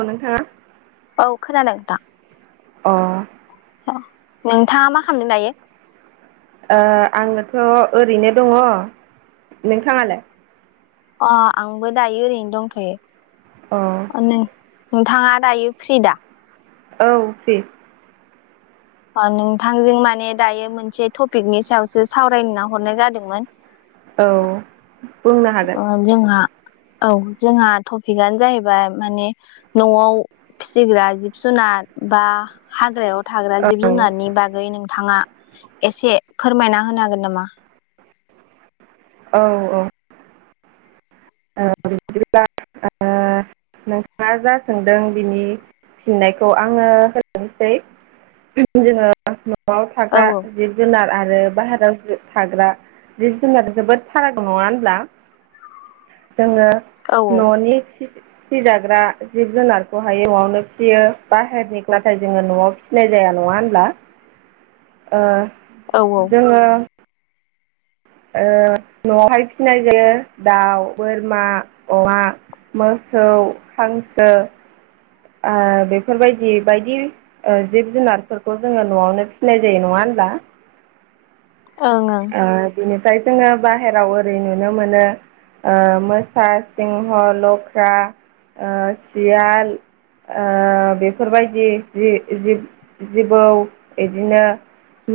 औ नोंथाङा औ खोनादों नोंथां। अ। नोंथाङा मा खालामदों दायो? ओ आंओथ' ओरैनो दङ नोंथाङालाय? अ आंबो दायो ओरैनो दंथ'यो। अ। नोंथाङा दायो फ्रि दा? औ फ्रि। ओ नोंथांजों माने दायो मोनसे टपिकनि सायावसो सावरायनो होनना हरनाय जादोंमोन। औ बुंनो हागोन। ओ जोंहा औ जोंहा टपिकआनो जाहैबाय माने न'आव फिसिग्रा जिब जुनार बा हाग्रायाव थाग्रा जिब औ जुनारनि बागै नोंथाङा एसे फोरमायना होनो हागोन नामा? औ औ औ बिदिब्ला आ नोंथाङा जा सोंदों बिनि फिननायखौ आङो होग्रोनिसै जोङो न'आव औ थाग्रा जिब जुनार आरो बाहेरायाव थाग्रा जिब जुनार निफ्रायबो जोबोद फाराग नङा होनब्ला औ जोङो न'नि फिसिजाग्रा जिब जुनारखौहायो न'आवनो फिसियो बाहेरनि नाथाय जोङो न'आव फिनाय जाया नङा होमब्ला। [inaudible] ओ औ जोङो। ओ न'आवहाय फिनाय जायो दाउ, बोरमा, अमा मोसौ, हांसो आ बेफोरबायदि बायदि ओ जिब जुनारफोरखौ जोङो न'आवनो फिसिनाय जायो नङा होमब्ला? औ ओं ओ बिनिफ्राय जोङो बाहेराव ओरै नुनो मोनो। ओ मोसा, सिंह, लख्रा ओ सियाल ओ बेफोरबायदि जि जिब जिबौ बिदिनो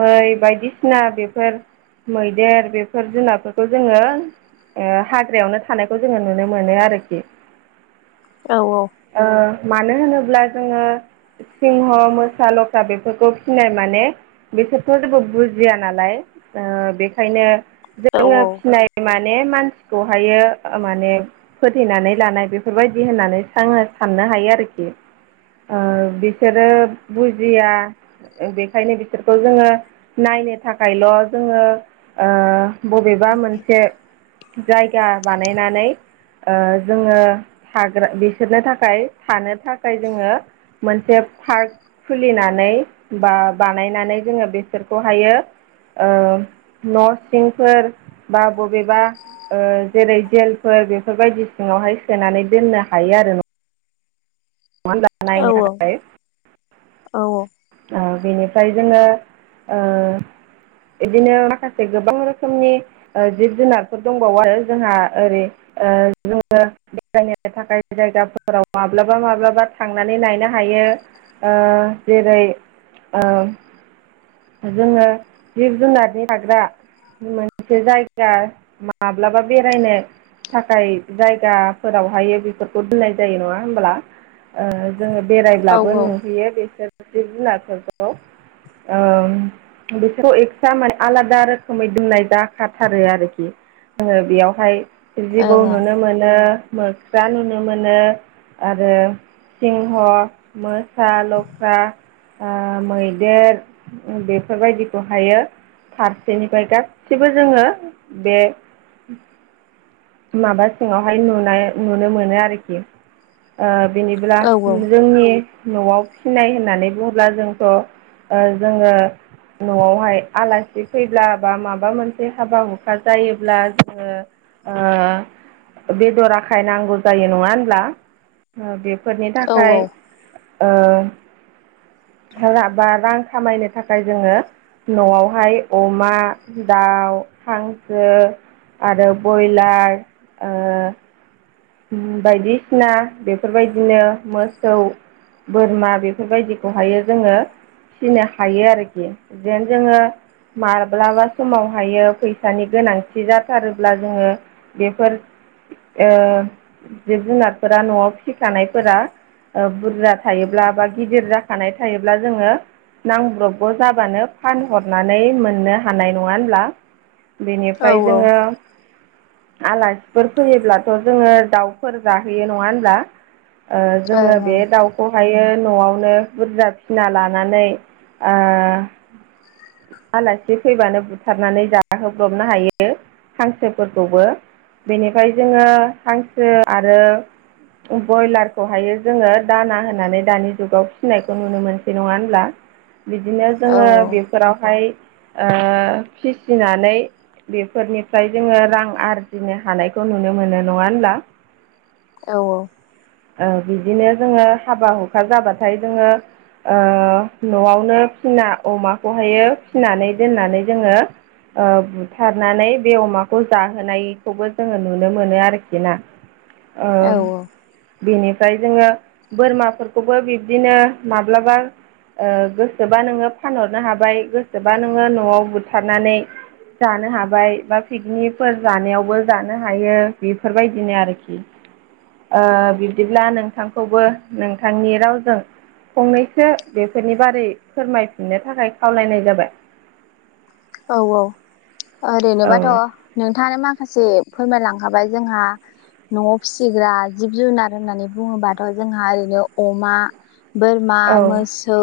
मै बायदिसिना बेफोर मैदेर बेफोर जुनारफोरखौ जोङो ओ हाग्रायावनो थानायखौ जोङो नुनो मोनो आरोखि। औ औ ओ मानो होनोब्ला जोङो। सिंह, मोसा, लख्रा बेफोरखौ फिनाय माने बिसोरथ' जेबो बुजिया नालाय ओ बेखायनो औ जोङो फिनाय माने मानसिखौहायो माने फोथैनानै लानाय बेफोरबायदि होननानैसो साननो हायो आरोखि। ओ बिसोरो बुजिया। बेखायनो बिसोरखौ जोङो नायनो थाखायल' जोङो ओ बबेबा मोनसे जायगा बानायनानै, ओ जोङो थाग्रा बिसोरनो थाखाय थानो थाखाय जोङो मोनसे पार्क खुलिनानै बा बानायनानै जोङो बेफोरखौ हायो। ओ न'सिंफोर बा बबेबा ओ जेरै जेलफोर बेफोरबायदि सिङावहाय सोनानै दोननो हायो आरो ना। नङा होमबा औ नायनो औ थाखाय। औ ओ बेनिफ्राय जोङो ओ, बिदिनो माखासे गोबां रोखोमनि जिब जुनारफोर दंबावो जोंहा ओरै ओ जोङो बेरायनो थाखाय जायगाफोराव माब्लाबा माब्लाबा बा थांनानै लायनो हायो ओ जेरै ओ जोङो जिब जुनारनि थाग्रा मोनसे जायगा माब्लाबा बेरायनो। थाखाय जायगाफोरावहायो बेफोरखौ दोननाय जायो नङा होमब्ला? ओ जोङो औ बेरायब्लाबो औ नुहैयो बेफोर‌ जिब जुनारफोरखौ। औ बिसोरखौ एक्सट्रा माने आलादा रोखोमै दोननाय जाखाथारो आरोखि। जोङो बेयावहाय ओं जिबौ ओं नुनो मोनो। मोख्रा नुनो मोनो आरो सिंह मो सा लख्रा ओ मैदेर बेफोरबायदिखौहायो फारसेनिफ्राय गासिबो जोङो बे माबा सिङावहाय नुनाय नुनो मोनो आरोखि। ओ बिनिब्ला औ जोंनि न'आव फिसिनाय होननानै बुङोब्ला जोंथ' ओ जोङो न'आवहाय आलासि फैब्ला बा माबा मोनसे हाबा हुखा जायोब्ला जोङो ओ बेदर आखाय नांगौ जायो नङा होनब्ला? बेफोरनि औ थाखाय ओ राबा रां खामायनो थाखाय जोङो न'आवहाय अमा दाउ हांसो आरो बयलार ओ बायदिसिना बेफोरबायदिनो मोसौ बोरमा बेफोरबायदिखौहायो जोङो फिनो हायो आरोखि जेन जोङो माब्लाबा समावहायो फैसानि गोनांथि जाथारोब्ला जोङो बेफोर ओ जिब जुनारफोरा न'आव फिखानायफोरा बुरजा थायोब्ला बा गिदिर जाखानाय थायोब्ला जोङो नांब्रबगौ जाबानो फानहरनानै मोननो हानाय नङा होनब्ला? बेनिफ्राय औ जोङो आलासिफोर फैयोब्लाथ' जोङो दाउफोर जाहोयो नङा होनब्ला ओ औ जोङो बे दाउ खौहायो न'आवनो बुरजा फिना लानानै ओ आलासि फैबानो बुथारनानै जाहोब्रबनो हायो। हांसोफोरखौबो बेनिफ्राय जोङो हांसो आरो बयलारखौहायो जोङो दाना होनानै दानि जुगाव फिसिनायखौ नुनो मोनसै नङा होनब्ला? [unintelligible] बिदिनो जोङो ओं बेफोरावहाय ओ फिसिनानै बेफोरनिफ्राय जोङो रां आरजिनो हानायखौ नुनो मोनो नङा होनब्ला? औ औ ओ बिदिनो जोङो हाबा हुखा जाबाथाय जोङो ओ न'आवनो फिना अमाखौहायो फिनानै दोननानै जोङो ओ बुथारनानै बे अमाखौ जाहोनायखौबो जोङो नुनो मोनो आरोखि ना। औ ओम बेनिफ्राय जोङो बोरमाफोरखौबो बिब्दिनो माब्लाबा ओ गोसोबा नोङो फानहरनो हाबाय गोसोबा नोङो न'आव बुथारनानै जानो हाबाय बा पिकनिकफोर जानायावबो जानो हायो बेफोरबायदिनो आरो खि ओ बिब्दिब्ला नोंथांखौबो नोंथांनि रावजों फंनैसो बेफोरनि बारै फोरमायफिननो थाखाय खावलायनाय जाबाय। औ औ औ ओरैनोबाथ' नोंथाङानो माखासे फोरमायलांखाबाय जोंहा न'आव फिसिग्रा जिब जुनार होननानै बुङोबाथ' जोंहा ओरैनो अमा बोरमा औ मोसौ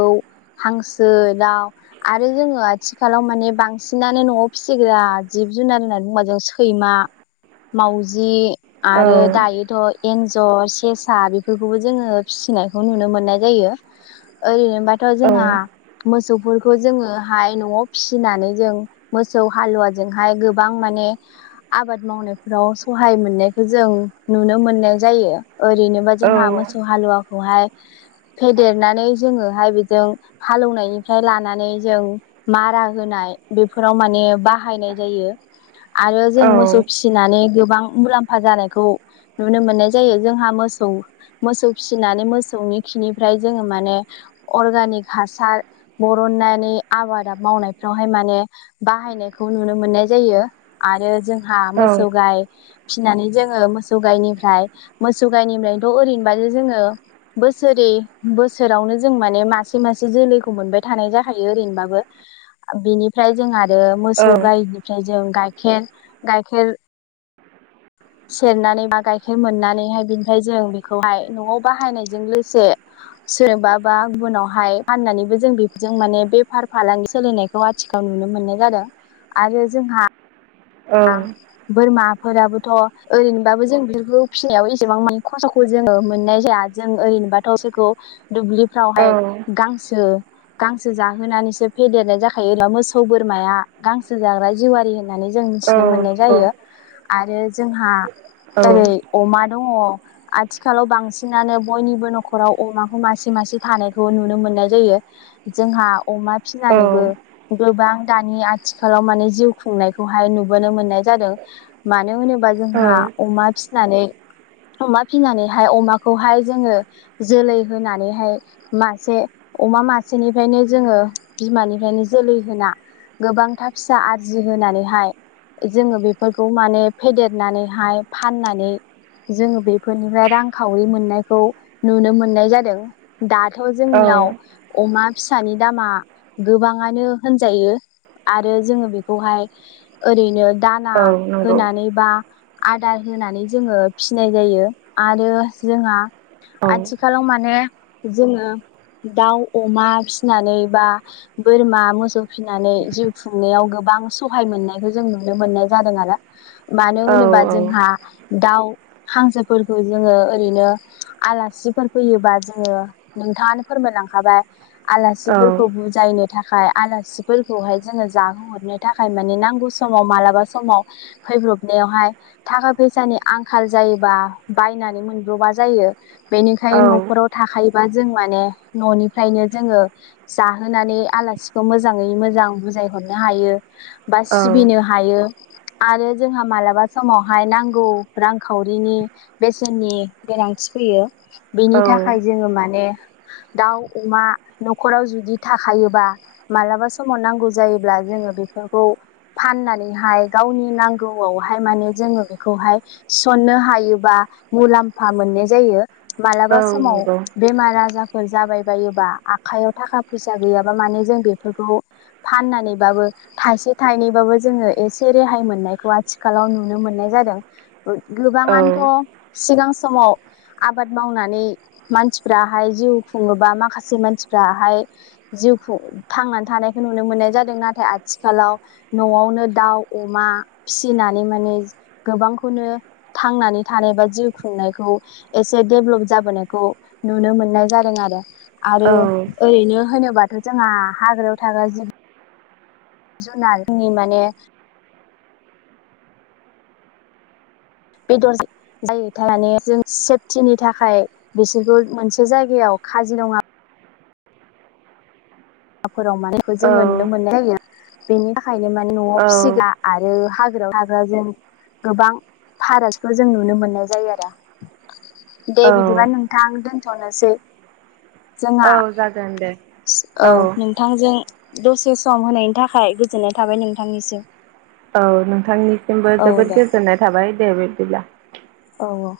हांसो दाउ आरो जोङो आथिखालाव माने बांसिनानो न'आव फिसिग्रा जिब जुनार होननानै बुंबा जों सैमा मावजि औ आरो दायो थ' एन्जर सेसा बेफोरखौबो जोङो फिसिनायखौ नुनो मोननाय जायो। ओरैनोबाथ' औ जोंहा मोसौफोरखौ जोङोहाय न'आव फिसिनानै जों मोसौ हालुवाजोंहाय गोबां माने आबाद मावनायफोराव सहाय मोननायखौ जों नुनो मोननाय जायो ओरैनोबा जोंहा मोसौ हालुवाखौहाय फेदेरनानै जोङोहाय बिजों हालौवनायनिफ्राय लानानै जों मारा होनाय बेफोराव माने बाहायनाय जायो आरो औ जों मोसौ फिस फिसिनानै गोबां मुलाम्फा जानायखौ नुनो मोननाय जायो जोंहा मोसौ मोसौ फिसिनानै मोसौनि खिनिफ्राय जोङो माने अर्गेनिक हासार बरननानै आबाद मावनायफ्रावहाय माने बाहायनायखौ नुनो मोननाय जायो आरो जोंहा मोसौ गाय फिसिनानै जोङो मोसौ गायनिफ्राय मोसौ गायनिफ्रायनोथ' ओरैनोबाजे जोङो बोसोरै बोसोरावनो जों माने मासे मासे जोलैखौ मोनबाय थानाय जाखायो ओरैनोबाबो बिनिफ्राय जों आरो मोसौ औ गायनि फ्राय जों गाइखेर गाइखेर सेरनानै बा गाइखेर मोननानैहाय बिनिफ्राय जों बेखौहाय न'आव बाहायनायजों लोगोसे सोरबा बा गुबुनावहाय फाननानैबो जों बेफोरजों माने बेफार फालांगि सोलिनायखौहाय [unintelligible] नुनो मोननाय जादों आरो जोंहा बोरमाफोराबोथ' ओरैनोबाबो जों बेफोरखौ फिसिनायाव एसेबां माने खस्थ'खौ जोङो मोननाय जाया जों ओरैनोबाथ' बेखौ दुब्लि औ फोरावहाय गांसो गांसो जाहोनानैसो फेदेरनाय जा खायो दा मोसौ बोरमाया गांसो जाग्रा जिवारि होननानै जों मिथिनो औ मोननाय नंगौ जायो आरो जोंहा औ जेरै अमा दङ आथिखालाव बांसिनानो बयनिबो न'खराव अमाखौ मासे मासे थानायखौ नुनो मोननाय जायो जोंहा अमा औ फिसिनानैबो गोबां दानि आथिखालाव माने जिउ खुंनायखौहाय नुबोनो मोननाय जादों मानो होनोबा औ जोंहा अमा फिसिनानै अमा फिसिनानैहाय अमाखौहाय जोङो जोलै होनानैहाय मासे अमा मासेनिफ्रायनो जोङो बिमानिफ्रायनो जोलै होना गोबांथार फिसा आरजि होनानैहाय जोङो बेफोरखौ माने फेदेरनानैहाय फाननानै जोङो बेफोरनिफ्राय रांखावरि मोननायखौ नुनो मोननाय जादों दाथ' औ जोंनियाव अमा फिसानि दामा गोबां आनो होनजायो आरो जोङो बेखौहाय ओरैनो दाना औ नंगौ होनानै बा आदार होनानै जोङो फिसिनाय जायो आरो जोंहा औ आथिखालाव माने जोङो दाउ अमा फिसिनानै बा बोरमा मोसौ फिसिनानै जिउ खुंनायाव गोबां सहाय मोननायखौ जों नुनो मोननाय जादों आरो मानो औ होनोबा जोंहा दाउ हांसोफोरखौ जोङो ओरैनो आलासिफोर फैयोबा जोङो नोंथाङानो फोरमायलांखाबाय औ आलासिफोरखौ बुजायनो थाखाय आलासिफोरखौहाय जोङो जाहोहरनो थाखाय माने नांगौ समाव मालाबा समाव फैब्रबनायावहाय थाखा फैसानि आंखाल जायोबा बायनानै मोनब्रबा जायो औ बेनिखायनो नख'राव थाखायोबा जों माने न'निफ्रायनो जोङो जाहोनानै आलासिखौ मोजाङै मोजां बुजायहरनो हायो बा सिबिनो हायो आरो जोंहा मालाबा समावहाय नांगौ रांखावरिनि बेसेननि गोनांथि फैयो। बेनि थाखाय जोङो माने दाउ अमा न'खराव जुदि थाखायो। बा मालाबा समाव नांगौ जायोब्ला जोङो बेफोरखौ। फाननानैहाय गावनि नांगौआवहाय माने जोङो बेखौहाय। थिसननो हायो बा मुलाम्फा मोननाय जायो। मालाबा समाव नंगौ बेमार आजारफोर जाबायबायोबा आखाइयाव थाखा फैसा गैयाब बा माने जों बेफोरखौ फाननानैबाबो। थायसे थाइनैबाबो जोङो एसे रेहाय मोननायखौ आथिखालाव नुनो मोननाय जादों। औ गोबाआनोथ' सिगां समाव। आबाद मावनानै मानसिफ्राहाय जिउ खुङोबा माखासे मानसिफ्राहाय। जिउखु थांनानै थानायखौ नुनो मोननाय जादों नाथाय आथिखालाव। न'आवनो दाउ अमा फिसिनानै माने गोबांखौनो। थांनानै थानाय बा जिउ खुंनायखौ। एसे डेब्भलप जाबोनायखौ नुनो मोननाय जादों आरो। आरो औ ओरैनो होनोबाथ' जोंहा हाग्रायाव थाग्रा जिब। जुनार जोंनि माने। बेदर जा जायो [unintelligible] जों सेफटिनि थाखाय बिसोरखौ मोनसे जायगायाव खाजिरङा रङा फोराव माने बेखौ जोङो नुनो मोननाय जायो बेनि थाखायनो माने न'आव फिसिग्रा। आरो हाग्रायाव थाग्राजों गोबां फारागथिखौ जों नुनो मोननाय जायो आरो। दे औ बिदिबा नोंथां दोनथ'नोसै। जोंहा औ जागोन दे। औ नोंथांजों दसे सम होनायनि थाखाय गोजोननाय थाबाय नोंथांनिसिम। औ नोंथांनिसिमबो औ जोबोद दे गोजोननाय थाबाय दे बिब्दिब्ला। औ औ।